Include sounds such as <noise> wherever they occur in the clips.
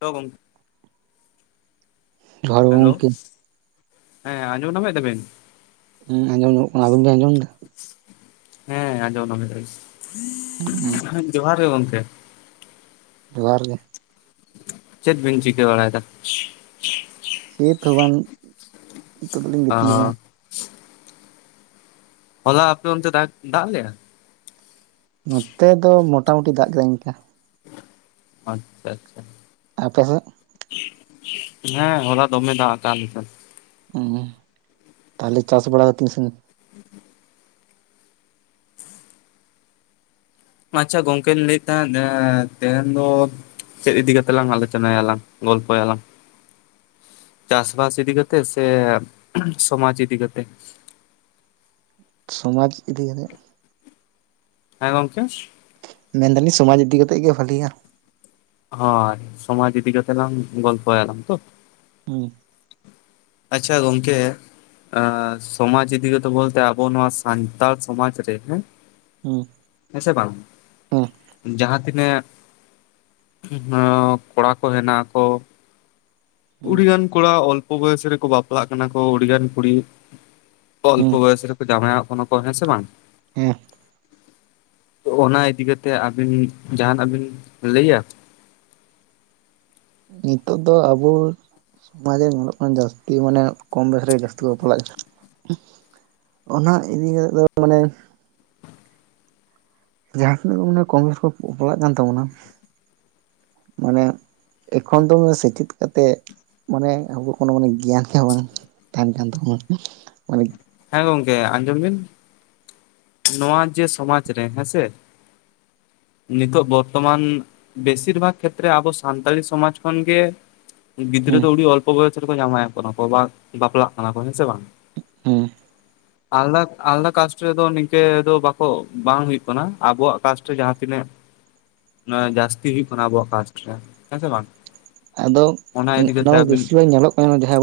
Hello ᱜᱚᱝ ᱡᱚᱦᱟᱨ ᱜᱮ ᱦᱮᱞᱳ ᱜᱚᱝᱠᱮ ᱦᱮᱸ ᱟᱸᱡᱚᱢ ᱧᱮᱢᱮᱫ ᱛᱟᱵᱮᱱ ᱦᱮᱸ ᱟᱸᱡᱚᱢ ᱧᱚᱜ ᱚᱱᱟᱵᱤᱱ ᱵᱤᱱ ᱟᱸᱡᱚᱢ ᱮᱫᱟ ᱦᱮᱸ ᱟᱸᱡᱚᱢ ᱡᱚᱦᱟᱨ ᱜᱮ ᱜᱚᱢᱠᱮ ᱡᱚᱦᱟᱨ ᱜᱮ ᱪᱮᱫ ᱵᱤᱱ ᱪᱤᱠᱟᱹ ᱵᱟᱲᱟᱭᱮᱫᱟ᱾ ᱥᱮᱛ ᱦᱚᱸ ᱵᱟᱝ ᱱᱤᱛᱚᱜ ᱫᱚᱞᱤᱧ ᱚ ᱜᱤᱛᱤᱜ ᱟᱠᱟᱱᱟ ᱦᱚᱞᱟ ᱟᱯᱮ ᱚᱱᱛᱮ ᱫᱟᱜ ᱫᱟᱜ ᱞᱮᱭᱟ᱾ ᱱᱚᱛᱮ ᱫᱚ ᱢᱚᱴᱟ ᱢᱩᱩᱴᱤ ᱫᱟᱜ ᱠᱮᱫ-ᱟ ᱤᱱᱠᱟ᱾ ᱟᱪᱪᱷᱟ ᱟᱪᱪᱷᱟ ᱟᱯᱮ ᱥᱮᱫ ᱦᱮᱸ ᱦᱚᱞᱟ ᱫᱚᱢᱮ ᱫᱟᱜ <unintelligible> ᱦᱩᱸ, ᱛᱟᱦᱞᱮ ᱪᱟᱥ ᱵᱟᱲᱟ ᱠᱚ ᱛᱤᱱ ᱥᱟᱹᱜᱤᱧ ᱟᱪᱪᱷᱟ ᱜᱚᱝᱠᱮᱧ ᱞᱟᱹᱭᱮᱫ ᱛᱟᱦᱮᱸᱫ ᱮᱸ ᱛᱮᱦᱮᱧ ᱫᱚ ᱪᱮᱫ ᱤᱫᱤ ᱠᱟᱛᱮᱜ ᱞᱟᱝ ᱟᱞᱳᱪᱚᱱᱟᱭᱟᱞᱟᱝ ᱜᱚᱞᱯᱚᱭᱟᱞᱟᱝ ᱪᱟᱥ ᱵᱟᱥ ᱤᱫᱤ ᱠᱟᱛᱮᱜ ᱥᱮ ᱥᱚᱢᱟᱡᱽ ᱤᱫᱤ ᱠᱟᱛᱮᱜ ᱥᱚᱢᱟᱡᱽ ᱤᱫᱤ ᱠᱟᱛᱮᱫ ᱦᱮᱸ ᱜᱚᱝᱠᱮ ᱢᱮᱱ ᱫᱟᱞᱤᱧ ᱥᱚᱢᱟᱡᱽ ᱤᱫᱤ ᱠᱟᱛᱮᱜ ᱜᱮ ᱵᱷᱟᱞᱮᱭᱟ ᱦᱚᱭ ᱥᱚᱢᱟᱡᱽ ᱤᱫᱤ ᱠᱟᱛᱮᱜ ᱞᱟᱝ ᱜᱚᱞᱯᱷᱚᱭᱟᱞᱟᱝ ᱛᱚ ᱦᱩᱸ ᱟᱪᱪᱷᱟ ᱜᱚᱢᱠᱮ ᱟᱸᱻ ᱥᱚᱢᱟᱡᱽ ᱤᱫᱤ ᱠᱟᱛᱮ ᱵᱚᱞᱛᱮ ᱟᱵᱚ ᱱᱚᱣᱟ ᱥᱟᱱᱛᱟᱲ ᱥᱚᱢᱟᱡᱽ ᱨᱮ ᱦᱮᱸ ᱦᱩᱸ ᱦᱮᱸ ᱥᱮ ᱵᱟᱝ ᱦᱩᱸ ᱡᱟᱸᱦᱟ ᱛᱤᱱᱟᱹᱜ ᱦᱮᱸ, ᱠᱚᱲᱟ ᱠᱚ ᱦᱮᱱᱟᱜ ᱠᱚ ᱦᱩᱸ ᱩᱰᱤᱜᱟᱱ ᱠᱚᱲᱟ ᱚᱞᱯᱚ ᱵᱚᱭᱮᱥ ᱨᱮᱠᱚ ᱵᱟᱯᱞᱟᱜ ᱠᱟᱱᱟ ᱠᱚ ᱩᱰᱤᱜᱟᱱ ᱠᱩᱲᱤ ᱚᱞᱯᱚ ᱦᱩᱸ ᱵᱚᱭᱚᱥ ᱨᱮᱠᱚ ᱡᱟᱶᱟᱭᱚᱜ ᱠᱟᱱᱟ ᱠᱚ ᱦᱮᱸᱥᱮ ᱵᱟᱝ ᱦᱮᱸ ᱛᱚ ᱚᱱᱟ ᱤᱫᱤ ᱠᱟᱛᱮᱜ ᱟᱹᱵᱤᱱ ᱡᱟᱸᱦᱟᱱᱟᱜ ᱵᱤᱱ ᱞᱟᱹᱭᱟ ᱱᱤᱛᱳᱜ ᱫᱚ ᱟᱵᱚ ᱚᱱᱟᱜᱮ ᱧᱮᱞᱚᱜ ᱠᱟᱱᱟ ᱡᱟᱥᱛᱤ ᱢᱟᱱᱮ ᱠᱚᱢ ᱵᱚᱭᱚᱥ ᱨᱮ ᱜᱮ ᱡᱟᱥᱛᱤ ᱠᱚ ᱵᱟᱯᱞᱟᱜ ᱠᱟᱱᱟ ᱚᱱᱟ ᱤᱫᱤ ᱠᱟᱛᱮ ᱫᱚ ᱢᱟᱱᱮ ᱡᱟᱸᱦᱟ ᱛᱤᱱᱟᱹᱜ ᱜᱮ ᱢᱟᱱᱮ ᱠᱚᱢ ᱩᱢᱮᱨ ᱨᱮ ᱠᱚ ᱵᱟᱯᱟᱞᱟᱜ ᱠᱟᱱ ᱛᱟᱵᱚᱱᱟ ᱢᱟᱱᱮ ᱮᱠᱷᱚᱱ ᱫᱚ ᱥᱮᱪᱮᱫ ᱠᱟᱛᱮᱫ ᱢᱟᱱᱮ ᱟᱵᱚᱣᱟᱜ ᱠᱳᱱᱳ ᱢᱟᱱᱮ ᱜᱮᱭᱟᱱ ᱜᱮ ᱵᱟᱝ ᱛᱟᱦᱮᱱ ᱠᱟᱱ ᱛᱟᱵᱚᱱᱟ ᱢᱟᱱᱮ ᱦᱮᱸ ᱜᱚᱝᱠᱮ ᱟᱸᱡᱚᱢ ᱵᱤᱱ ᱱᱚᱣᱟ ᱡᱮ ᱥᱚᱢᱟᱡᱽ ᱨᱮ ᱦᱮᱸ ᱥᱮ ᱱᱤᱛᱳᱜ ᱵᱚᱨᱛᱚᱢᱟᱱ ᱵᱮᱥᱤᱨ ᱵᱷᱟᱜᱽ ᱠᱷᱮᱛᱨᱮ ᱟᱵᱚ ᱥᱟᱱᱛᱟᱲᱤ ᱥᱚᱢᱟᱡᱽ ᱠᱷᱚᱱᱜᱮ ᱜᱤᱫᱽᱨᱟᱹ ᱦᱮᱸ ᱫᱚ ᱟᱹᱰᱤ ᱚᱞᱯᱚ ᱵᱚᱭᱚᱥ ᱨᱮᱠᱚ ᱡᱟᱶᱟᱭᱚᱜ ᱠᱟᱱᱟ ᱠᱚ, ᱵᱟ ᱵᱟᱯᱞᱟᱜ ᱠᱟᱱᱟ ᱠᱚ ᱦᱮᱸ ᱥᱮ ᱵᱟᱝ ᱦᱩᱸ ᱟᱞᱫᱟ ᱟᱞᱟᱫᱟ ᱠᱟᱥᱴ ᱨᱮ ᱫᱚ ᱱᱤᱝ ᱱᱤᱱᱠᱟᱹ ᱫᱚ ᱵᱟᱠᱚ ᱵᱟᱝ ᱦᱩᱭᱩᱜ ᱠᱟᱱᱟ ᱟᱵᱚᱣᱟᱜ ᱠᱟᱥᱴ ᱨᱮ ᱡᱟᱸᱦᱟ ᱛᱤᱱᱟᱹᱜ ᱚᱱᱟ ᱡᱟᱥᱛᱤ ᱦᱩᱭᱩᱜ ᱠᱟᱱᱟ ᱟᱵᱚᱣᱟᱜ ᱠᱟᱥᱴ ᱨᱮ ᱦᱮᱸ ᱥᱮ ᱵᱟᱝ ᱟᱫᱚ ᱤᱫᱤ ᱚᱱᱟ ᱠᱟᱛᱮ ᱫᱚ ᱟᱹᱵᱤᱱ ᱵᱮᱥᱤᱨ ᱵᱷᱟᱜᱽ ᱧᱮᱞᱚᱜ ᱠᱟᱱᱟ ᱡᱟᱸᱦᱟᱭ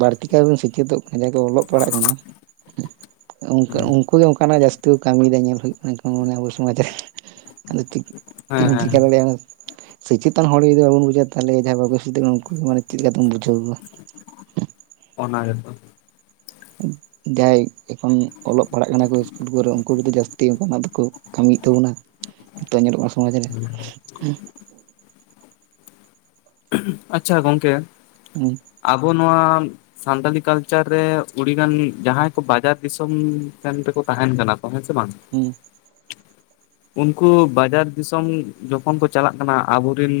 ᱵᱟᱹᱲᱛᱤ ᱠᱟᱭ ᱵᱚᱱ ᱥᱮᱪᱮᱫᱚᱜ ᱠᱟᱡᱟᱠᱮ ᱚᱞᱚᱜ ᱯᱟᱲᱦᱟᱜ ᱠᱟᱱᱟ ᱚᱠᱟ <unintelligible> ᱩᱱᱩᱠᱩ ᱫᱚ ᱚᱝᱠᱟᱱᱟᱜ ᱡᱟᱹᱥᱛᱤ ᱠᱚ ᱠᱟᱹᱢᱤᱭᱮᱫᱟ ᱧᱮᱞ ᱦᱩᱭᱩᱜ ᱠᱟᱱᱟ ᱚᱝᱠᱟ ᱟᱵᱚ ᱥᱚᱢᱟᱡᱽ ᱨᱮ ᱦᱮᱸ ᱦᱮᱸ <unintelligible> ᱥᱚᱪᱮᱛᱚᱱ ᱦᱚᱲ ᱡᱚᱫᱤ ᱵᱟᱵᱚᱱ ᱵᱩᱡᱟ ᱛᱟᱞᱦᱮ ᱡᱟᱸᱦᱟᱭ ᱵᱟᱠᱚ ᱥᱩᱫᱷᱨᱟᱹᱜ ᱠᱟᱱᱟ ᱩᱱᱠᱩ ᱢᱟᱱᱮ ᱪᱮᱫ ᱞᱮᱠᱟ ᱠᱟᱛᱮᱢ ᱵᱩᱡᱷᱟᱹᱣ ᱠᱚᱣᱟ ᱚᱱᱟ ᱜᱮ ᱛᱚ ᱡᱟᱸᱦᱟᱭ ᱮᱠᱷᱚᱱ ᱚᱞᱚᱜ ᱯᱟᱲᱦᱟᱜ ᱠᱟᱱᱟ ᱠᱚ ᱤᱥᱠᱩᱞ ᱠᱚᱨᱮ ᱩᱝᱠᱩ ᱠᱚᱫᱚ ᱡᱟᱹᱥᱛᱤ ᱚᱱᱠᱟᱱᱟᱜ ᱫᱚᱠᱚ ᱠᱟᱹᱢᱤᱭᱮᱫ ᱛᱟᱵᱚᱱᱟ ᱱᱤᱛᱚᱜ ᱧᱮᱞᱚᱜ-ᱟ ᱥᱚᱢᱟᱡ ᱨᱮ ᱟᱪᱪᱷᱟ ᱜᱚᱝᱠᱮ ᱦᱩᱸ ᱟᱵᱚ ᱱᱚᱣᱟ ᱥᱟᱱᱛᱟᱞᱤ ᱠᱟᱞᱪᱟᱨ ᱨᱮ ᱩᱰᱤᱜᱟᱱ ᱜᱟᱱ ᱡᱟᱸᱦᱟᱭ ᱠᱚ ᱵᱟᱡᱟᱨ ᱫᱤᱥᱚᱢ ᱥᱮᱱ ᱨᱮᱠᱚ ᱛᱟᱦᱮᱱ ᱠᱟᱱᱟ ᱠᱚ ᱦᱮᱸ ᱥᱮ ᱵᱟᱝ ᱦᱩᱸ ᱩᱱᱠᱩ ᱵᱟᱡᱟᱨ ᱫᱤᱥᱚᱢ ᱡᱚᱠᱷᱚᱱ ᱠᱚ ᱪᱟᱞᱟᱜ ᱠᱟᱱᱟ ᱟᱵᱚᱨ ᱨᱤᱱ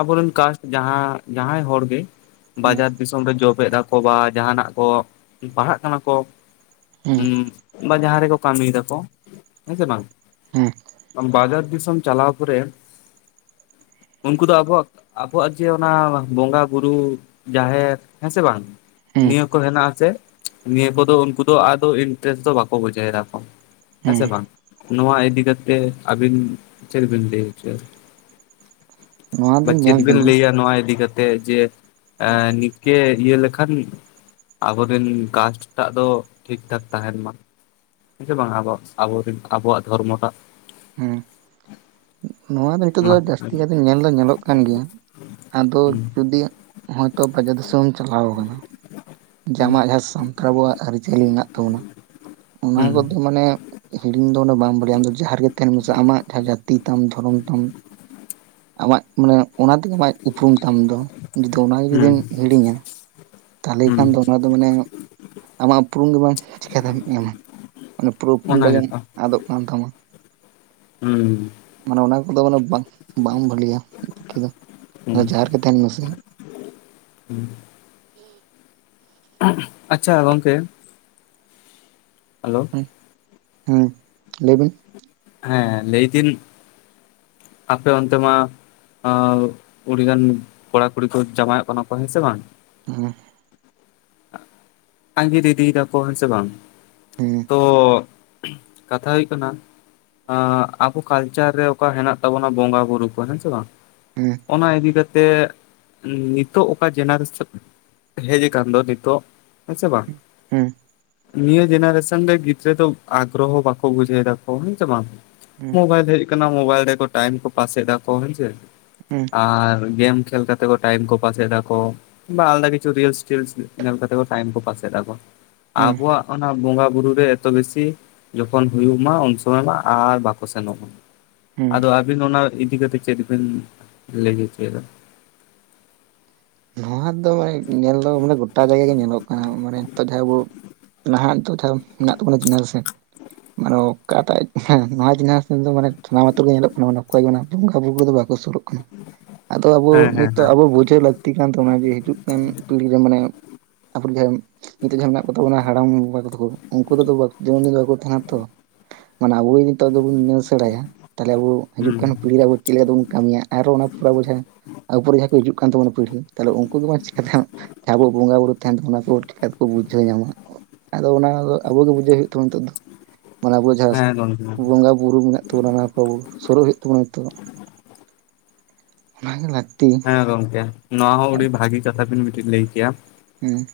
ᱟᱵᱚᱨᱮᱱ ᱠᱟᱥᱴ ᱡᱟᱸᱦᱟ ᱡᱟᱸᱦᱟᱭ ᱦᱚᱲ ᱜᱮ ᱦᱮᱸ ᱵᱟᱡᱟᱨ ᱫᱤᱥᱚᱢ <unintelligible> ᱡᱚᱵᱮᱫ. ᱟᱠᱚ ᱵᱟ ᱡᱟᱦᱱᱟᱜ ᱠᱚ ᱯᱟᱲᱦᱟᱜ ᱠᱟᱱᱟ ᱠᱚ ᱦᱮᱸ ᱩᱸ ᱵᱟ ᱡᱟᱸᱦᱟ ᱨᱮᱠᱚ ᱠᱟᱹᱢᱤᱭ ᱫᱟᱠᱚ ᱦᱮᱸ ᱥᱮ ᱵᱟᱝ ᱦᱩᱸ ᱵᱟᱡᱟᱨ ᱫᱤᱥᱚᱢ ᱪᱟᱞᱟᱣ ᱯᱚᱨᱮ ᱩᱱᱠᱩ ᱫᱚ ᱟᱵᱚᱣᱟᱜ ᱟᱵᱚᱣᱟᱜ ᱡᱮ ᱚᱱᱟ ᱵᱚᱸᱜᱟ ᱵᱩᱨᱩ ᱡᱟᱦᱮᱨ ᱦᱮᱸ ᱥᱮ ᱵᱟᱝ ᱦᱮᱸ ᱱᱤᱭᱟᱹ ᱠᱚ ᱦᱮᱱᱟᱜ ᱟᱥᱮ ᱱᱤᱭᱟᱹ ᱠᱚᱫᱚ ᱩᱱᱠᱩ ᱫᱚ ᱟᱫᱚ ᱤᱱᱴᱟᱨᱮᱥᱴ ᱫᱚ ᱵᱟᱠᱚ ᱵᱩᱡᱷᱟᱹᱣ ᱮᱫᱟᱠᱚ ᱦᱮᱸ ᱥᱮ ᱵᱟᱝ ᱱᱚᱣᱟ ᱤᱫᱤ ᱠᱟᱛᱮ ᱟᱹᱵᱤᱱ ᱪᱮᱫ ᱵᱤᱱ ᱞᱟᱹᱭ ᱦᱚᱪᱚᱭᱟ ᱱᱚᱣᱟ ᱵᱟ ᱫᱚ ᱪᱮᱫ ᱧᱮᱞ ᱵᱮᱱ ᱠᱟᱹᱫᱟᱹᱧ ᱞᱟᱹᱭᱟ ᱱᱚᱣᱟ ᱤᱫᱤ ᱠᱟᱛᱮᱜ ᱡᱮ ᱱᱤᱛ ᱤᱠᱮ ᱤᱭᱟᱹ ᱞᱮᱠᱷᱟᱱ ᱟᱵᱚᱨᱮᱱ ᱠᱟᱥᱴ ᱴᱟᱜ ᱫᱚ ᱴᱷᱤᱠ ᱴᱷᱟᱠ ᱛᱟᱦᱮᱱ ᱢᱟ ᱦᱮᱸ ᱥᱮ ᱵᱟᱝ ᱟᱵᱚᱣᱟᱜ ᱟᱵᱚᱨᱮᱱ ᱟᱵᱚᱣᱟᱜ ᱫᱷᱚᱨᱢᱚ ᱴᱟᱜ ᱦᱮᱸ <inaudible> ᱱᱚᱣᱟ ᱫᱚ ᱱᱤᱛᱚᱜ ᱫᱚ ᱢᱟ ᱡᱟᱹᱥᱛᱤ ᱦᱩᱸ ᱠᱟᱛᱮ ᱧᱮᱞ ᱫᱚ ᱧᱮᱞᱚᱜ ᱠᱟᱱ ᱜᱮᱭᱟ ᱟᱫᱚ ᱦᱩᱸ ᱡᱩᱫᱤ ᱦᱚᱭᱛᱚ ᱵᱟᱡᱟᱨ ᱫᱤᱥᱚᱢᱮᱢ ᱪᱟᱞᱟᱣ ᱟᱠᱟᱱᱟ ᱡᱟᱢᱟᱜ ᱡᱟᱦᱟᱸ ᱥᱟᱱᱛᱟᱲ ᱟᱵᱚᱣᱟᱜ ᱟᱹᱨᱤᱪᱟᱹᱞᱤ ᱢᱮᱱᱟᱜ ᱛᱟᱵᱚᱱᱟ ᱦᱩᱸ ᱚᱱᱟ ᱠᱚᱫᱚ ᱢᱟᱱᱮ ᱦᱤᱲᱤᱧ ᱫᱚ ᱵᱟᱢ ᱵᱷᱟᱞᱤᱭᱟ ᱟᱢ ᱫᱚ ᱡᱟᱦᱟᱸ ᱨᱮᱜᱮ ᱛᱟᱦᱮᱱ ᱢᱮᱥᱮ ᱟᱢᱟᱜ ᱡᱟᱦᱟᱸ ᱡᱟᱹᱛᱤ ᱛᱟᱢ ᱫᱷᱚᱨᱚᱢ ᱛᱟᱢ ᱟᱢᱟᱜ ᱢᱟᱱᱮ ᱚᱱᱟ ᱛᱮᱜᱮ ᱟᱢ ᱩᱯᱨᱩᱢ ᱛᱟᱢ ᱫᱚ ᱡᱩᱫᱤ ᱚᱱᱟᱜᱮ ᱦᱩᱸ ᱡᱩᱫᱤᱢ ᱦᱤᱲᱤᱧᱟ ᱛᱟᱦᱚᱞᱮ ᱦᱩᱸ ᱠᱷᱟᱱ ᱫᱚ ᱚᱱᱟ ᱫᱚ ᱢᱟᱱᱮ ᱟᱢᱟᱜ ᱩᱯᱨᱩᱢ ᱜᱮ ᱵᱟᱝ ᱪᱤᱠᱟᱹᱛᱮ ᱮᱢᱟ ᱢᱟᱱᱮ ᱯᱩᱨᱟᱹ ᱩᱯᱨᱩᱢ ᱚᱱᱟ ᱛᱟᱢ ᱜᱮ ᱜᱮᱛᱚ ᱟᱫᱚᱜ ᱠᱟᱱ ᱛᱟᱢᱟ ᱦᱩᱸ ᱢᱟᱱᱮ ᱚᱱᱟ ᱠᱚᱫᱚ ᱢᱟᱱᱮ ᱵᱟᱝ ᱵᱟᱝ ᱵᱷᱟᱹᱞᱤᱭᱟ ᱯᱟᱠᱷᱤ ᱫᱚ ᱦᱩᱸ ᱡᱟᱦᱟ ᱨᱮᱜᱮ ᱛᱟᱦᱮᱱ ᱢᱮᱥᱮ ᱦᱩᱸ <inaudible> ᱟᱪᱪᱷᱟ ᱜᱚᱝᱠᱮ ᱦᱮᱞᱳ ᱦᱮᱸ ᱞᱟᱹᱭᱵᱤᱱ ᱦᱮᱸ ᱞᱟᱹᱭ ᱫᱟᱹᱧ ᱟᱯᱮ ᱚᱱᱛᱮ ᱢᱟ ᱟᱹᱰᱤᱜᱟᱱ ᱠᱚᱲᱟ ᱠᱩᱲᱤ ᱠᱚ ᱡᱟᱶᱟᱭᱚᱜ ᱠᱟᱱᱟ ᱠᱚ ᱦᱮᱸ ᱥᱮ ᱵᱟᱝ ᱦᱩᱸ ᱟᱸᱜᱤᱨ ᱤᱫᱤᱭ ᱫᱟᱠᱚ ᱦᱮᱸᱥᱮ ᱵᱟᱝ ᱦᱮᱸ ᱛᱚ ᱠᱟᱛᱷᱟ ᱦᱩᱭᱩᱜ ᱠᱟᱱᱟ ᱟᱵᱚ ᱠᱟᱞᱪᱟᱨ ᱨᱮ ᱚᱠᱟ ᱦᱮᱱᱟᱜ ᱛᱟᱵᱚᱱᱟ ᱵᱚᱸᱜᱟ ᱵᱩᱨᱩ ᱠᱚ ᱦᱮᱸ ᱥᱮ ᱵᱟᱝ ᱦᱮᱸ ᱚᱱᱟ ᱤᱫᱤ ᱠᱟᱛᱮᱜ ᱱᱤᱛᱚᱜ ᱚᱠᱟ ᱡᱮᱱᱟᱨᱮᱥᱚᱱ ᱦᱮᱡ ᱟᱠᱟᱱ ᱫᱚ ᱱᱤᱛᱚᱜ ᱦᱮᱸᱥᱮ ᱵᱟᱝ ᱦᱩᱸ ᱱᱤᱭᱟᱹ ᱡᱮᱱᱟᱨᱮᱥᱚᱱ ᱨᱮ ᱜᱤᱫᱽᱨᱟᱹ ᱫᱚ ᱟᱜᱨᱚᱦᱚ ᱵᱟᱠᱚ ᱵᱩᱡᱷᱟᱹᱣ ᱮᱫᱟᱠᱚ ᱦᱮᱸᱥᱮ ᱵᱟᱝ ᱦᱮᱸ ᱢᱳᱵᱟᱭᱤᱞ ᱦᱮᱡ ᱟᱠᱟᱱᱟ ᱢᱳᱵᱟᱭᱤᱞ ᱨᱮ ᱴᱟᱭᱤᱢ ᱠᱚ ᱯᱟᱥᱮᱫᱟ ᱠᱚ ᱦᱮᱸᱥᱮ ᱦᱮᱸ ᱟᱨ ᱜᱮᱢ ᱠᱷᱮᱞ ᱛᱮ ᱴᱟᱭᱤᱢ ᱠᱚ ᱯᱟᱥ ᱮᱫᱟ ᱠᱚ ᱵᱟ ᱟᱞᱫᱟ ᱠᱤᱪᱷᱩ ᱨᱤᱞᱥ ᱴᱤᱞᱥ ᱧᱮᱞ ᱠᱟᱛᱮ ᱴᱟᱭᱤᱢ ᱠᱚ ᱯᱟᱥ ᱮᱫᱟ ᱠᱚ ᱦᱮᱸ ᱟᱵᱚᱣᱟᱜ ᱚᱱᱟ ᱵᱚᱸᱜᱟ ᱵᱩᱨᱩ ᱨᱮ ᱮᱛᱚ ᱵᱮᱥᱤ ᱡᱚᱠᱷᱚᱱ ᱦᱩᱭᱩᱜ ᱢᱟ ᱩᱱ ᱥᱚᱢᱚᱭ ᱢᱟ ᱟᱨ ᱵᱟᱠᱚ ᱥᱮᱱᱚᱜ ᱢᱟ ᱦᱮᱸ ᱟᱫᱚ ᱟᱹᱵᱤᱱ ᱚᱱᱟ ᱤᱫᱤ ᱠᱟᱛᱮᱜ ᱪᱮᱫ ᱵᱤᱱ ᱞᱟᱹᱭ ᱦᱚᱪᱚᱭᱮᱫᱟ ᱱᱚᱣᱟ ᱫᱚ ᱢᱟᱱᱮ ᱧᱮᱞ ᱫᱚ ᱢᱟᱱᱮ ᱜᱚᱴᱟ ᱡᱟᱭᱜᱟ ᱜᱮ ᱧᱮᱞᱚᱜ ᱠᱟᱱᱟ ᱢᱟᱱᱮ ᱱᱤᱛᱚᱜ ᱡᱟᱦᱟᱸ ᱟᱵᱚ ᱱᱟᱦᱟᱜ ᱱᱤᱛᱚᱜ ᱢᱮᱱᱟᱜ ᱛᱟᱵᱚᱱᱟ ᱡᱮᱱᱟᱨᱮᱥᱚᱱ ᱢᱟᱱᱮ ᱚᱠᱟᱴᱟᱜ ᱱᱚᱣᱟ ᱡᱤᱱᱤᱥ ᱢᱟᱱᱮ ᱥᱟᱱᱟᱢᱛᱩᱨ ᱨᱮ ᱜᱮ ᱧᱮᱞᱚᱜ ᱠᱟᱱᱟ ᱢᱟᱱᱮ ᱚᱠᱚᱭᱮ ᱵᱚᱸᱜᱟ ᱵᱩᱨᱩ ᱨᱮᱫᱚ ᱵᱟᱠᱚ ᱥᱩᱨᱩᱜ ᱠᱟᱱᱟ ᱟᱫᱚ ᱟᱵᱚ ᱦᱮᱸ ᱦᱮᱸ ᱱᱤᱛᱚᱜ ᱦᱮᱸ ᱟᱵᱚ ᱵᱩᱡᱷᱟᱹᱣ ᱞᱟᱹᱠᱛᱤ ᱠᱟᱱ ᱛᱟᱵᱚᱱᱟ ᱡᱮ ᱦᱤᱡᱩᱜ ᱠᱟᱱ ᱯᱤᱲᱦᱤ ᱨᱮ ᱢᱟᱱᱮ <unintelligible> ᱱᱤᱛᱚᱜ ᱡᱟᱦᱟᱸ ᱢᱮᱱᱟᱜ ᱠᱚᱛᱟ ᱵᱚᱱᱟ ᱦᱟᱲᱟᱢ ᱵᱟᱠᱚ ᱛᱟᱠᱚ ᱩᱱᱠᱩᱚ ᱡᱮᱢᱚᱱ ᱫᱤᱱ ᱵᱟᱠᱚ ᱛᱟᱦᱮᱱᱟ ᱛᱚ ᱢᱟᱱᱮ ᱟᱵᱚ ᱡᱚᱫᱤ ᱱᱤᱛᱚᱜ ᱫᱚᱵᱚᱱ ᱧᱩ ᱥᱮᱬᱟᱭᱟ ᱛᱟᱦᱞᱮ ᱟᱵᱚ ᱦᱤᱡᱩᱜ ᱦᱩᱸ ᱠᱟᱱ ᱯᱤᱲᱦᱤ ᱨᱮ ᱟᱵᱚ ᱪᱮᱫ ᱞᱮᱠᱟ ᱛᱮᱵᱚᱱ ᱠᱟᱹᱢᱤᱭᱟ ᱟᱨᱚ ᱚᱱᱟ ᱯᱩᱨ ᱵᱚᱡᱷᱟ ᱟᱵᱚᱯᱚᱨᱮ ᱡᱟᱦᱟᱸ ᱠᱚ ᱦᱤᱡᱩᱜ ᱠᱟᱱ ᱛᱟᱵᱚᱱᱟ ᱯᱤᱲᱦᱤ ᱛᱟᱦᱚᱞᱮ ᱩᱱᱠᱩ ᱜᱮ ᱪᱤᱠᱟᱛᱮ ᱡᱟᱦᱟᱸ ᱟᱵᱚᱣᱟᱜ ᱵᱚᱸᱜᱟ ᱵᱩᱨᱩ ᱛᱷᱟᱱ ᱚᱱᱟ ᱠᱚ ᱪᱤᱠᱟᱛᱮᱠᱚ ᱵᱩᱡᱷᱟᱹᱣ ᱧᱟᱢᱟ ᱟᱫᱚ ᱚᱱᱟ ᱫᱚ ᱟᱵᱚᱜ ᱜᱮ ᱵᱩᱡᱷᱟᱹᱣ ᱦᱩᱭᱩᱜ ᱛᱟᱵᱚ ᱱᱤᱛᱳ ᱫᱚ ᱢᱟᱱᱮ ᱟᱵᱚ ᱡᱟᱦᱟᱸ ᱦᱮᱸ ᱜᱚᱝᱠᱮ ᱵᱚᱸᱜᱟ ᱵᱩᱨᱩ ᱢᱮᱱᱟᱜ ᱛᱟᱵᱚᱱᱟ ᱚᱱᱟ ᱵᱟᱵᱩ ᱥᱩᱨᱩᱜ ᱦᱩᱭᱩᱜ ᱛᱟᱵᱚᱱᱟ ᱱᱤᱛᱚᱜ ᱚᱱᱟ ᱜᱮ ᱞᱟᱹᱠᱛᱤ ᱦᱮᱸ ᱜᱚᱝᱠᱮ ᱱᱚᱣᱟ ᱦᱚᱸ ᱟᱹᱰᱤ ᱵᱷᱟᱹᱜᱤ ᱠᱟᱛᱷᱟ ᱵᱤᱱ ᱢᱤᱫᱴᱤᱱ ᱞᱟᱹᱭ ᱠᱮᱭᱟ ᱦᱮᱸ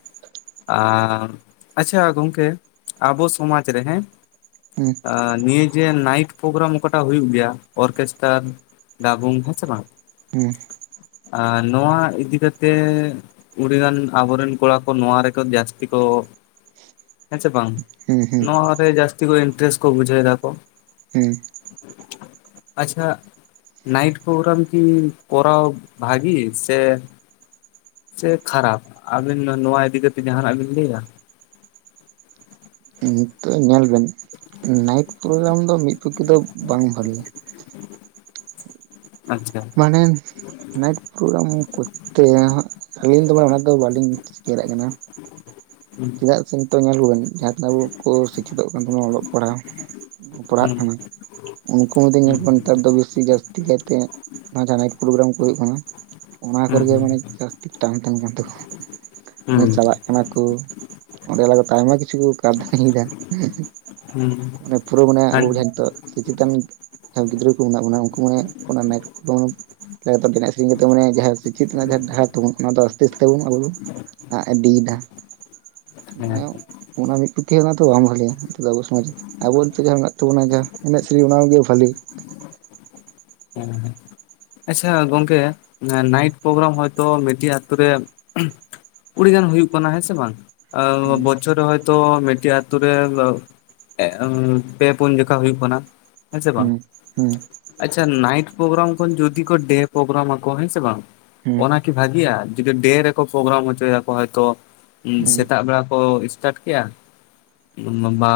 ᱟᱨ ᱟᱪᱪᱷᱟ ᱜᱚᱢᱠᱮ ᱟᱵᱚ ᱥᱚᱢᱟᱡᱽ ᱨᱮ ᱦᱮᱸ ᱦᱮᱸ ᱱᱤᱭᱟᱹ ᱡᱮ ᱱᱟᱭᱤᱴ ᱯᱨᱳᱜᱨᱟᱢ ᱚᱠᱟᱴᱟᱜ ᱦᱩᱭᱩᱜ ᱜᱮᱭᱟ ᱚᱨᱠᱮᱥᱴᱟᱨ ᱰᱟᱵᱝ ᱦᱮᱸᱥᱮ ᱵᱟᱝ ᱦᱮᱸ ᱟ ᱱᱚᱣᱟ ᱤᱫᱤ ᱠᱟᱛᱮᱜ ᱩᱲᱤ ᱜᱟᱱ ᱟᱵᱚᱨᱮᱱ ᱠᱚᱲᱟ ᱠᱚ ᱱᱚᱣᱟ ᱨᱮᱠᱚ ᱡᱟᱹᱥᱛᱤ ᱠᱚ ᱦᱮᱸ ᱥᱮᱮ ᱵᱟᱝ ᱦᱩᱸ ᱱᱚᱣᱟᱨᱮ ᱡᱟᱹᱥᱛᱤ ᱠᱚ ᱤᱱᱴᱟᱨᱮᱥᱴ ᱠᱚ ᱵᱩᱡᱷᱟᱹᱣ ᱫᱟᱠᱚ ᱦᱮᱸ ᱟᱪᱪᱷᱟ ᱱᱟᱭᱤᱴ ᱯᱨᱜᱨᱟᱢ ᱠᱤ ᱠᱚᱨᱟᱣ ᱵᱷᱟᱹᱜᱤ ᱥᱮ ᱥᱮ ᱠᱷᱟᱨᱟᱯ ᱟᱹᱵᱤᱱ ᱱᱚᱣᱟ ᱤᱫᱤᱠᱟ ᱠᱟᱛᱮ ᱡᱟᱦᱟᱱᱟᱜ ᱵᱤᱱ ᱞᱟᱹᱭᱟ ᱱᱤᱛᱚᱜ ᱧᱮᱞ ᱵᱮᱱ ᱱᱟᱭᱤᱴ ᱯᱨᱳᱜᱨᱟᱢ ᱫᱚ ᱢᱤᱫ ᱯᱚᱠᱠᱷᱮ ᱫᱚ ᱵᱟᱝ ᱵᱷᱟᱹᱜᱤᱭᱟ ᱢᱟᱱᱮ ᱱᱟᱭᱤᱴ ᱯᱨᱳᱜᱨᱟᱢ ᱠᱚᱨᱛᱮ ᱟᱹᱞᱤᱧ ᱫᱚᱢᱮ ᱚᱱᱟ ᱫᱚ ᱵᱟᱟᱹᱞᱤᱧ ᱪᱤᱠᱮᱨᱟᱜ ᱠᱟᱱᱟ ᱦᱩᱸ ᱪᱮᱫᱟᱜ ᱥᱮ ᱱᱤᱛᱚᱜ ᱧᱮᱞ ᱠᱚ ᱵᱮᱱ ᱡᱟᱦᱟᱸ ᱛᱤᱱᱟᱹᱜ ᱟᱵᱚ ᱠᱚ ᱥᱤᱠᱠᱷᱤᱛᱚᱜ ᱠᱟᱱ ᱛᱟᱵᱚᱱᱟ ᱚᱞᱚᱜ ᱯᱟᱲᱦᱟᱣ ᱯᱟᱲᱦᱟᱜ ᱠᱟᱱᱟ ᱩᱱᱠᱩ ᱢᱩᱫᱮᱧ ᱧᱮᱞ ᱠᱚᱣᱟ ᱱᱮᱛᱟᱨ ᱫᱚ ᱵᱮᱥᱤ ᱡᱟᱹᱥᱛᱤ ᱠᱟᱭᱛᱮ ᱚᱱᱟ ᱡᱟ ᱱᱟᱭᱤᱴ ᱯᱨᱳᱜᱨᱟᱢ ᱠᱚ ᱦᱩᱭᱩᱜ ᱠᱟᱱᱟ ᱚᱱᱟ ᱠᱚᱨᱮᱜᱮ ᱢᱟᱱᱮ ᱡᱟᱹᱥᱛᱤ ᱴᱟᱱ ᱛᱟᱦᱮᱱ ᱠᱟᱱ ᱛᱟᱠᱚᱣᱟ ᱦᱩᱸ ᱱᱚᱜᱚᱭ ᱪᱟᱞᱟᱜ ᱠᱟᱱᱟ ᱠᱩ ᱚᱸᱰᱮ ᱞᱟ ᱛᱮ ᱟᱭᱢᱟ ᱠᱤᱪᱷᱩ ᱠᱚ ᱠᱟᱨᱫᱟᱱᱤᱭᱮᱫᱟ ᱦᱩᱸ ᱢᱟᱱᱮ ᱯᱩᱨᱟᱹ ᱢᱟᱱᱮ ᱦᱮᱸ ᱟᱵᱚ ᱡᱟᱦᱟᱸ ᱱᱤᱛᱳᱜ ᱥᱮᱪᱮᱛᱟᱱ ᱡᱟᱦᱟᱸ ᱜᱤᱫᱽᱨᱟᱹ ᱠᱚ ᱢᱮᱱᱟᱜ ᱵᱚᱱᱟ ᱩᱱᱠᱩ ᱢᱟᱱᱮ ᱚᱱᱟ <unintelligible> ᱥᱮᱨᱮᱧ ᱠᱟᱛᱮ ᱢᱟᱱᱮ ᱡᱟᱦᱟᱸ ᱥᱮᱪᱤᱛ ᱨᱮᱱᱟᱜ ᱡᱟᱦᱟᱸ ᱰᱟᱦᱟᱨ ᱛᱟᱵ ᱚᱱᱟ ᱫᱚ ᱛᱤᱥ ᱛᱟᱵᱚᱱ ᱟᱵᱚ ᱫᱚ ᱟ ᱤᱫᱤᱭᱮᱫᱟ ᱦᱮᱸ ᱚᱱᱟ ᱢᱤᱫ ᱯᱚᱠᱠᱷᱮ ᱦᱚ ᱚᱱᱟ ᱛᱚ ᱵᱟᱝ ᱵᱷᱟᱹᱜᱮᱭᱟ ᱱᱤᱛᱚᱜ ᱫᱚ ᱟᱵᱚ ᱥᱚᱢᱟᱡᱽ ᱟᱵᱚ ᱱᱤᱛᱮᱜ ᱡᱟᱦᱟᱸ ᱢᱮᱱᱟᱜ ᱛᱟᱵᱚᱱᱟ ᱡᱟᱦᱟᱸ ᱮᱱᱮᱡ ᱥᱮᱨᱮᱧ ᱚᱱᱟᱱᱟᱜᱮ ᱵᱷᱟᱹᱞᱤ <unintelligible> ᱟᱪᱪᱷᱟ ᱜᱚᱝᱠᱮ ᱱᱟᱭᱤᱴ ᱯᱨᱳᱜᱨᱟᱢ ᱦᱚᱭᱛᱳ ᱢᱤᱴᱤᱡ ᱟᱛᱳ ᱨᱮ ᱠᱩᱲᱤ ᱜᱟᱱ ᱦᱩᱭᱩᱜ ᱠᱟᱱᱟ ᱦᱮᱸ ᱥᱮ ᱵᱟᱝ ᱦᱩᱸ ᱵᱚᱪᱷᱚᱨ ᱨᱮ ᱦᱚᱭᱛᱳ ᱢᱤᱫᱴᱮᱱ ᱟᱛᱳ ᱨᱮ ᱯᱮ ᱯᱩᱱ ᱡᱚᱠᱷᱟ ᱦᱩᱭᱩᱜ ᱠᱟᱱᱟ ᱦᱮᱸᱥᱮ ᱵᱟᱝ ᱦᱮᱸ ᱟᱪᱪᱷᱟ ᱱᱟᱭᱤᱴ ᱯᱨᱳᱜᱨᱟᱢ ᱠᱷᱚᱱ ᱡᱩᱫᱤ ᱠᱚ ᱰᱮ ᱯᱨᱳᱜᱨᱟᱢ ᱟᱠᱚ ᱦᱮᱸ ᱥᱮ ᱵᱟᱝ ᱚᱱᱟᱠᱤ ᱵᱷᱟᱜᱤᱭᱟ ᱡᱩᱫᱤ ᱰᱮ ᱨᱮᱠᱚ ᱯᱨᱳᱜᱨᱟᱢ ᱦᱚᱪᱚᱭᱟᱠᱚ ᱦᱚᱭᱛᱚ ᱦᱩᱸ ᱥᱮᱛᱟᱜ ᱵᱮᱲᱟ ᱠᱚ ᱥᱴᱟᱴ ᱠᱮᱜᱼᱟ ᱵᱟ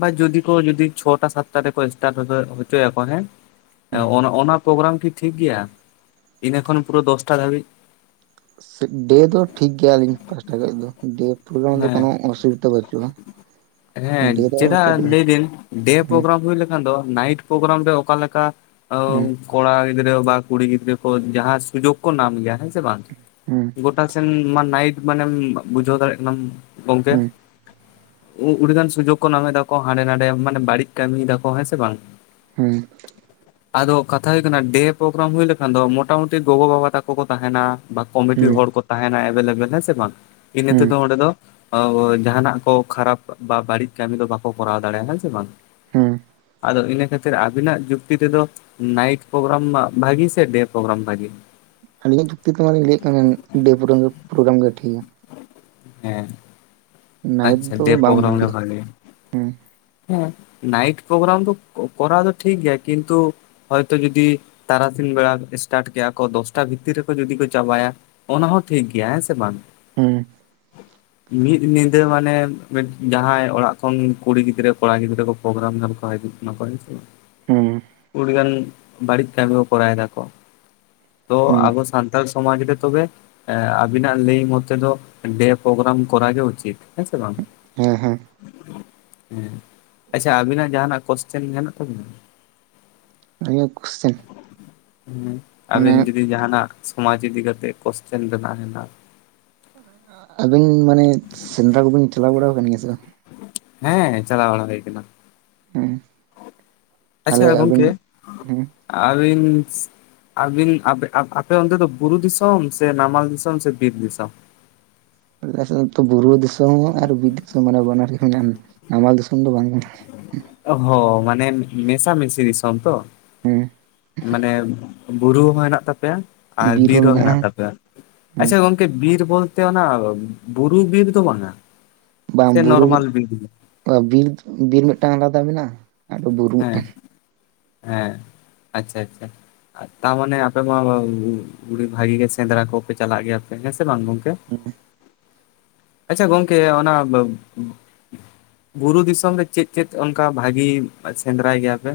ᱵᱟ ᱡᱩᱫᱤ ᱠᱚ ᱡᱫᱤ ᱪᱷᱚᱚᱴᱟ ᱥᱟᱛᱴᱟ ᱨᱮ ᱠᱚ ᱮᱥᱴᱟᱨᱴ ᱦᱚᱪᱚᱭᱟᱠᱚ ᱦᱮᱸ ᱦᱩᱸ ᱚᱱᱟ ᱯᱨᱳᱜᱨᱟᱢ ᱠᱤ ᱴᱷᱤᱠ ᱜᱮᱭᱟ ᱤᱱᱟᱹ ᱠᱷᱚᱱ ᱯᱩᱨᱟᱹ ᱫᱚᱥᱴᱟ ᱫᱷᱟᱹᱵᱤᱡ ᱰᱮ ᱫᱚ ᱴᱷᱤᱠ ᱜᱮᱭᱟᱞᱤᱧ ᱯᱟᱥ <unintelligible> ᱫᱚ ᱰᱮ ᱯᱨᱤᱜᱨᱟᱢ ᱨᱮ ᱫᱚ ᱦᱮᱸ ᱠᱳᱚᱱᱳ ᱚᱥᱩᱵᱤᱫᱟ ᱵᱟᱹᱪᱩᱜᱼᱟ ᱦᱮᱸ ᱰᱮ ᱫᱚ ᱪᱮᱫᱟᱜ ᱦᱩᱸ ᱞᱟᱹᱭ ᱫᱤᱱ ᱰᱮ ᱦᱩᱸ ᱯᱨᱳᱜᱨᱟᱢ ᱦᱩᱭ ᱞᱮ ᱫᱚ ᱱᱟᱭᱤᱴ ᱯᱨᱳᱜᱨᱟᱢ ᱨᱮ ᱚᱠᱟᱠᱟ ᱠᱚᱲᱟ ᱜᱤᱫᱽᱨᱟᱹ ᱵᱟ ᱠᱩᱲᱤ ᱜᱤᱫᱽᱨᱟᱹ ᱠᱚ ᱡᱟᱦᱟᱸ ᱥᱩᱡᱳᱜᱽ ᱠᱚ ᱧᱟᱢ ᱜᱮᱭᱟ ᱦᱮᱸ ᱥᱮ ᱵᱟᱝ ᱦᱮᱸ ᱜᱳᱴᱟ ᱥᱮᱱ ᱢᱟ ᱱᱟᱭᱤᱴ ᱢᱟᱱᱮᱢ ᱵᱩᱡᱷᱟᱹᱣ ᱫᱟᱲᱮᱭᱟᱜ ᱠᱟᱱᱟᱢ ᱜᱚᱝᱠᱮ ᱦᱩᱸ ᱟᱹᱰᱤᱜᱟᱱ ᱥᱩᱡᱳᱜᱽ ᱠᱚ ᱧᱟᱢ ᱫᱟᱠᱚ ᱦᱟᱸᱰᱮ ᱱᱟᱰᱮ ᱢᱟᱱ ᱵᱟᱹᱲᱤᱡ ᱠᱟᱹᱢᱤᱭ ᱫᱟᱠᱚ ᱦᱮᱸ ᱥᱮ ᱵᱟᱝ ᱦᱮᱸ ᱟᱫᱚ ᱠᱟᱛᱷᱟᱳᱭ ᱠᱟᱱᱟ ᱰᱮ ᱯᱨᱳᱜᱨᱟᱢ ᱦᱩᱭ ᱞᱮᱠᱷᱟᱱ ᱫᱚ ᱢᱚᱴᱟᱢᱩᱴᱤ ᱜᱚᱜᱚ ᱵᱟᱵᱟ ᱛᱟᱠᱚ ᱠᱚ ᱛᱟᱦᱮᱱᱟ ᱵᱟ ᱦᱩᱸ ᱠᱚᱢᱤᱴᱤ ᱦᱩᱸ ᱦᱚᱲ ᱠᱚ ᱛᱟᱦᱮᱱᱟ ᱮᱵᱮᱞᱮᱵᱮᱞ ᱦᱮᱸ ᱥᱮ ᱵᱟᱝ ᱦᱩᱸ ᱛᱮ ᱫᱚ ᱚᱸᱰᱮ ᱫᱚ ᱡᱟᱦᱟᱱᱟᱜ ᱠᱚ ᱠᱷᱟᱨᱟᱯ ᱵᱟ ᱵᱟᱹᱲᱤᱡ ᱠᱟᱹᱢᱤ ᱫᱚ ᱵᱟᱠᱚ ᱠᱚᱨᱟᱣ ᱫᱟᱲᱮᱭᱟᱜᱼᱟ ᱦᱮᱸ ᱥᱮ ᱵᱟᱝ ᱦᱮᱸ ᱟᱫᱚ ᱤᱱᱟᱹ ᱠᱷᱟᱹᱛᱤᱨ ᱟᱵᱤᱱᱟᱜ ᱡᱩᱠᱛᱤ ᱛᱮᱫᱚ ᱱᱟᱭᱤᱴ ᱯᱨᱳᱜᱨᱟᱢ ᱢᱟ ᱵᱷᱟᱜᱤ ᱥᱮ ᱰᱮᱹ ᱯᱨᱳᱜᱨᱟᱢ ᱵᱷᱟᱜᱮ ᱟᱹᱞᱤᱧᱟᱜ ᱡᱩᱠᱛᱤ ᱛᱮᱢᱟᱞᱤᱧ ᱞᱟᱹᱭᱮᱫ ᱠᱟᱱ ᱰᱮ ᱯᱨᱳᱜ ᱯᱨᱳᱜᱨᱟᱢ ᱜᱮ ᱴᱷᱤᱠ ᱜᱮᱭᱟ ᱦᱮᱸ ᱱᱟᱭᱤᱴ ᱟᱪᱪᱷᱟ ᱫᱚ ᱰᱮ ᱵᱟᱝ ᱯᱨᱳᱜᱨᱟᱢ ᱜᱮ ᱵᱷᱟᱞᱤᱭᱟ ᱵᱷᱟᱜᱮᱭᱟ ᱦᱮᱸ ᱦᱮᱸ ᱱᱟᱭᱤᱴ ᱯᱨᱳᱜᱨᱟᱢ ᱫᱚ ᱠᱚᱨᱟᱣ ᱫᱚ ᱴᱷᱤᱠ ᱜᱮᱭᱟ ᱠᱤᱱᱛᱩ ᱦᱚᱭᱛᱳ ᱡᱩᱫᱤ ᱛᱟᱨᱟᱥᱤᱱ ᱵᱮᱲᱟ ᱮᱴᱟᱴ ᱠᱮᱭᱟ ᱠᱚ ᱫᱚᱥᱴᱟ ᱵᱷᱤᱛᱤᱨ ᱨᱮᱠᱚ ᱡᱩᱫᱤ ᱠᱚ ᱪᱟᱵᱟᱭᱟ ᱚᱱᱟ ᱦᱚᱸ ᱴᱷᱤᱠ ᱜᱮᱭᱟ ᱦᱮᱸ ᱥᱮ ᱵᱟᱝ ᱦᱮᱸ ᱢᱤᱫ ᱧᱤᱫᱟᱹ ᱢᱟᱱᱮ ᱡᱟᱦᱟᱸᱭ ᱚᱲᱟᱜ ᱠᱷᱚᱱ ᱠᱩᱲᱤ ᱜᱤᱫᱽᱨᱟᱹ ᱠᱚᱲᱟ ᱜᱤᱫᱽᱨ ᱠᱚ ᱯᱨᱳᱜᱨᱟᱢ <unintelligible> ᱦᱩᱸ ᱠᱚ ᱜᱟᱱ ᱵᱟᱹᱲᱤᱡ ᱠᱟᱹᱢᱤ ᱠᱚ ᱠᱚᱨᱟᱣ ᱫᱟᱠᱚ ᱛᱚ ᱦᱩᱸ ᱟᱵᱚ ᱥᱟᱱᱛᱟᱲ ᱥᱚᱢᱟᱡᱽ ᱨᱮ ᱛᱚᱵᱮ ᱮ ᱟᱵᱤᱱᱟᱜ ᱞᱟᱹᱭ ᱢᱚᱛ ᱫᱚ ᱰᱮ ᱯᱨᱳᱜᱨᱟᱢ ᱠᱚᱨᱟᱣ ᱜᱮ ᱩᱪᱤᱛ ᱦᱮᱸ ᱥᱮ ᱵᱟᱝ ᱦᱮᱸ ᱦᱮᱸ ᱦᱮᱸ ᱟᱪᱪᱷᱟ ᱟᱵᱤᱱᱟᱜ ᱡᱟᱦᱟᱸᱟᱱᱟᱜ ᱠᱚᱥᱪᱮᱱ ᱢᱮᱱᱟᱜ ᱛᱟᱵᱤᱱᱟ ᱱᱤᱭᱟᱹ ᱠᱩᱥᱪᱮᱱ ᱦᱮ ᱟᱵᱮᱱ ᱡᱩᱫᱤ ᱡᱟᱦᱟᱱᱟᱜ ᱥᱚᱢᱟᱡᱽ ᱤᱫᱤ ᱠᱟᱛᱮ ᱠᱚᱥᱪᱮᱱ ᱨᱮᱱᱟᱜ ᱦᱮᱱᱟᱜ <unintelligible> ᱟᱵᱤᱱ ᱢᱟᱱᱮ ᱥᱮᱫᱽᱨᱟ ᱠᱚᱵᱤᱱ ᱪᱟᱞᱟᱣ ᱵᱟᱲᱟ ᱟᱠᱟᱱ ᱜᱮᱭᱟ ᱥᱮ ᱦᱮᱸ ᱪᱟᱞᱟᱣ ᱵᱟᱲᱟ ᱦᱩᱭ ᱠᱟᱱᱟ ᱦᱩᱸ ᱟᱪᱪᱷᱟ ᱜᱚᱢᱠᱮ ᱦᱮᱸ ᱟᱹᱵᱤᱱ ᱟᱵᱤᱱ ᱟᱯᱮ ᱚᱱᱛᱮ ᱫᱚ ᱵᱩᱨᱩ ᱫᱤᱥᱚᱢ ᱥᱮ ᱱᱟᱢᱟᱞ ᱫᱤᱥᱚᱢ ᱥᱮ ᱵᱤᱨ ᱫᱤᱥᱚᱢ ᱪᱮᱫᱟᱜ ᱥᱮ ᱵᱩᱨᱩ ᱫᱤᱥᱚᱢ ᱦᱚᱸ ᱟᱨ ᱫᱤᱥᱚᱢ ᱦᱚᱸ ᱢᱟᱱᱮ ᱵᱟᱱᱟᱨ ᱢᱮᱱᱟᱜᱼᱟ ᱱᱟᱢᱟᱞ ᱫᱤᱥᱚᱢ ᱫᱚ ᱵᱟᱝ ᱠᱟᱱᱟ ᱚᱦᱚ ᱢᱟᱱᱮ ᱢᱮᱥᱟᱢᱤᱥᱤ ᱫᱤᱥᱚᱢ ᱛᱚ ᱢᱟᱱᱮ ᱵᱩᱨᱩ ᱦᱚᱸ ᱦᱮᱱᱟᱜ ᱛᱟᱯᱮᱭᱟ ᱟᱨ ᱵᱤᱨ ᱦᱚᱸ ᱦᱮᱱᱟᱜ ᱛᱟᱯᱮᱭᱟ ᱟᱪᱪᱷᱟ ᱜᱚᱝᱠᱮ ᱵᱤᱨ ᱵᱚᱞᱛᱮ ᱚᱱᱟ ᱵᱩᱨᱩ ᱵᱤᱨ ᱫᱚ ᱵᱟᱝᱟ ᱵᱟᱝ ᱥᱮ ᱵᱩᱨᱩ ᱱᱚᱨᱢᱟᱞ ᱵᱤᱨ ᱵᱤᱨ ᱵᱤᱨ ᱢᱤᱫᱴᱟᱝ ᱟᱞᱟᱫᱟ ᱢᱮᱱᱟᱜᱼᱟ ᱟᱨ ᱵᱩᱨᱩ ᱢᱤᱫᱴᱮᱱ ᱦᱮᱸ ᱦᱮᱸ ᱟᱪᱪᱷᱟ ᱟᱪᱪᱷᱟ ᱟᱨ ᱛᱟᱨ ᱢᱟᱱᱮ ᱟᱯᱮ ᱢᱟ ᱵᱷᱟᱜᱤ ᱜᱮ ᱥᱮᱸᱫᱽᱨᱟ ᱠᱚᱯᱮ ᱪᱟᱞᱟᱜ ᱜᱮᱭᱟᱯᱮ ᱦᱮᱸ ᱥᱮ ᱵᱟᱝ ᱜᱚᱝᱠᱮ <unintelligible> ᱟᱪᱪᱷᱟ ᱜᱚᱝᱠᱮ ᱚᱱᱟ ᱵᱩᱨᱩ ᱫᱤᱥᱚᱢ ᱨᱮ ᱪᱮᱫ ᱪᱮᱫ ᱚᱱᱠᱟ ᱵᱷᱟᱹᱜᱤ ᱥᱮᱸᱫᱽᱨᱟᱭ ᱜᱮᱭᱟᱯᱮ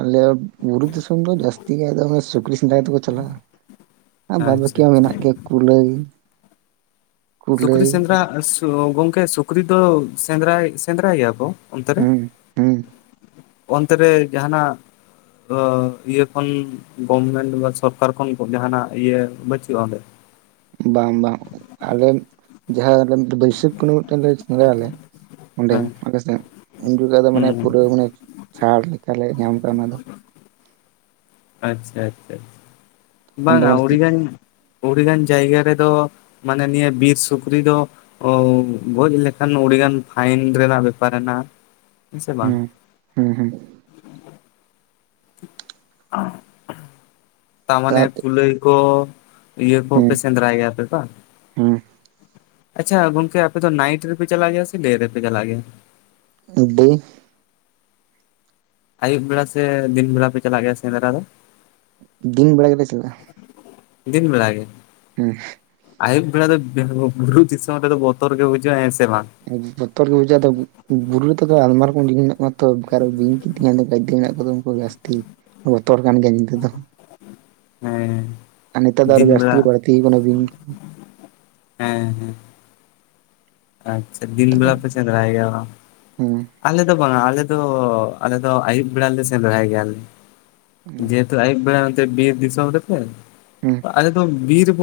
ᱟᱞᱮ ᱵᱩᱨᱩ ᱫᱤᱥᱚᱢ ᱫᱚ ᱡᱟᱹᱥᱛᱤ ᱜᱮ ᱫᱚᱮ ᱥᱩᱠᱨᱤ ᱥᱮᱸᱫᱽᱟᱭ ᱛᱮᱠᱚ ᱪᱟᱞᱟᱜᱼᱟ ᱟᱨ ᱵᱟᱫᱽ ᱵᱟᱹᱠᱤ ᱟᱪᱪᱷᱟ ᱦᱚᱸ ᱟᱪᱪᱷᱟ ᱢᱮᱱᱟᱜ ᱜᱮᱭᱟ ᱠᱩᱞᱟᱹᱭ ᱥᱩᱠᱨᱤ ᱠᱩᱞᱟᱹᱭ ᱥᱮᱸᱫᱽᱨᱟ ᱜᱚᱢᱠᱮ ᱥᱩᱠᱨᱤ ᱫᱚ ᱥᱮᱸᱫᱽᱨᱟᱭ ᱥᱮᱸᱫᱽᱨᱟᱭ ᱜᱮᱭᱟ ᱠᱚ ᱚᱱᱛᱮ ᱨᱮ ᱦᱩᱸ ᱦᱩᱸ ᱚᱱᱛᱮ ᱨᱮ ᱡᱟᱦᱟᱱᱟᱜ ᱚ ᱤᱭᱟᱹ ᱠᱷᱚᱱ ᱜᱚᱵᱷᱢᱮᱱᱴ ᱵᱟ ᱥᱚᱨᱠᱟᱨ ᱠᱷᱚᱱ ᱡᱟᱦᱟᱱᱟᱜ ᱤᱭᱟᱹ ᱵᱟᱹᱪᱩᱜᱼᱟ ᱚᱸᱰᱮ ᱵᱟᱝ ᱵᱟᱝ ᱟᱞᱮ ᱡᱟᱦᱟᱸ ᱵᱟᱹᱭᱥᱟᱹᱠᱷᱚ ᱠᱩᱱᱟᱹᱢᱤ ᱢᱤᱫᱴᱮᱱ ᱞᱮ ᱥᱮᱸᱫᱽᱨᱟᱭᱟ ᱞᱮ ᱚᱸᱰᱮ ᱦᱮᱸ ᱥᱮᱫ ᱩᱱ ᱡᱚᱠᱷᱚᱡ ᱫᱚ ᱢᱟᱱᱮ ᱦᱩᱸ ᱯᱩᱨᱟᱹ ᱢᱟᱱᱮ ᱪᱷᱟᱲ ᱞᱮᱠᱟᱞᱮ ᱧᱟᱢ ᱟᱠᱟᱫᱟ ᱚᱱᱟ ᱫᱚ ᱟᱪᱪᱷᱟ ᱟᱪᱪᱷᱟ ᱛᱚᱠᱷᱚᱱ ᱫᱚ ᱵᱟᱝᱼᱟ ᱢᱟᱱᱮ ᱪᱮᱫ ᱩᱲᱤᱜᱟᱱ ᱟᱹᱰᱤᱜᱟᱱ ᱡᱟᱭᱜᱟ ᱨᱮᱫᱚ ᱢᱟᱱᱮ ᱱᱤᱭᱟᱹ ᱵᱤᱨ ᱥᱩᱠᱨᱤ ᱫᱚ ᱚ ᱜᱚᱡ ᱞᱮᱠᱷᱟᱱ ᱟᱹᱰᱤᱜᱟᱱ ᱯᱷᱟᱭᱤᱱ ᱨᱮᱱᱟᱜ ᱵᱮᱯᱟᱨ ᱦᱮᱱᱟᱜᱼᱟ ᱦᱮᱸ ᱥᱮ ᱵᱟᱝ ᱦᱩᱸ ᱦᱩᱸ ᱦᱩᱸ <unintelligible> ᱛᱟᱨ ᱢᱟᱱᱮ ᱟᱨ ᱠᱩᱞᱟᱹᱭ ᱠᱚ ᱤᱭᱟᱹ ᱦᱩᱸ ᱠᱚᱯᱮ ᱥᱮᱸᱫᱽᱨᱟᱭ ᱜᱮᱭᱟᱯᱮ ᱵᱟᱝ ᱦᱩᱸ ᱟᱪᱪᱷᱟ ᱜᱚᱝᱠᱮ ᱟᱯᱮ ᱫᱚ ᱱᱟᱭᱤᱴ ᱨᱮᱯᱮ ᱪᱟᱞᱟᱜ ᱜᱮᱭᱟ ᱥᱮ ᱰᱮ ᱨᱮᱯᱮ ᱪᱟᱞᱟᱜ ᱜᱮᱭᱟ ᱰᱮ ᱟᱭᱩᱵ ᱵᱮᱲᱟ ᱥᱮ ᱫᱤᱱ ᱵᱮᱲᱟ ᱯᱮ ᱪᱟᱞᱟᱜ ᱜᱮᱭᱟ ᱥᱮᱫᱽᱨᱟ ᱫᱚ ᱫᱤᱱ ᱵᱮᱲᱟ ᱜᱮᱞᱮ ᱪᱟᱞᱟᱜᱼᱟ ᱫᱤᱱ ᱵᱮᱲᱟ ᱜᱮ ᱦᱩᱸ ᱟᱭᱩᱵ ᱵᱮᱲᱟ ᱫᱚ ᱵᱩᱨᱩ ᱫᱤᱥᱚᱢ ᱨᱮᱫᱚ ᱵᱚᱛᱚᱨ ᱜᱮ ᱵᱩᱡᱩᱜᱼᱟ ᱦᱮᱸ ᱥᱮ ᱵᱟᱝ ᱵᱚᱛᱚᱨ ᱜᱮ ᱵᱩᱡᱷᱟᱹᱜᱼᱟ ᱟᱫᱟ ᱵᱩᱨᱩ ᱛᱮᱫᱚ ᱟᱭᱢᱟ ᱨᱚᱠᱚᱢ ᱡᱤᱱᱤᱥ ᱢᱮᱱᱟᱜ ᱠᱚᱣᱟ ᱛᱚ ᱚᱠᱟᱨᱮ ᱵᱤᱧ ᱵᱤᱧ ᱫᱚ ᱜᱟᱫᱫᱮ ᱢᱮᱱᱟᱜ ᱠᱚ ᱩᱱᱠᱩ ᱡᱟᱥᱛᱤ ᱵᱚᱛᱚᱨ ᱠᱟᱱ ᱜᱮᱭᱟ ᱧᱤᱫᱟᱹ ᱫᱚ ᱦᱮᱸ ᱟᱨ ᱱᱮᱛᱟᱨ ᱫᱚ ᱟᱨᱚ ᱫᱤᱱ ᱵᱟᱥᱛᱤ ᱠᱚ ᱵᱮᱲᱟ ᱵᱟᱲᱛᱤ ᱠᱟᱱᱟ ᱵᱤᱧ ᱠᱚ ᱦᱮᱸ ᱦᱮᱸ ᱟᱪᱪᱷᱟ ᱫᱤᱱ ᱵᱮᱲᱟ ᱥᱮᱸᱫᱽᱨᱟᱭ ᱜᱮᱭᱟ ᱵᱟᱝ ᱦᱩᱸ ᱟᱞᱮ ᱫᱚ ᱵᱟᱝᱼᱟ ᱟᱞᱮ ᱫᱚ ᱟᱞᱮ ᱫᱚ ᱟᱹᱭᱩᱵ ᱵᱮᱲᱟ ᱞᱮ ᱥᱮᱸᱫᱽᱨᱟᱭ ᱜᱮᱭᱟᱞᱮ ᱟᱭᱩᱵ ᱵᱮᱲᱟ ᱚᱱᱛᱮ ᱵᱤᱨ ᱫᱤᱥᱚᱢ ᱨᱮ ᱥᱮ ᱦᱩᱸ ᱟᱞᱮ ᱫᱚ ᱵᱤᱨ ᱵᱩᱼᱼ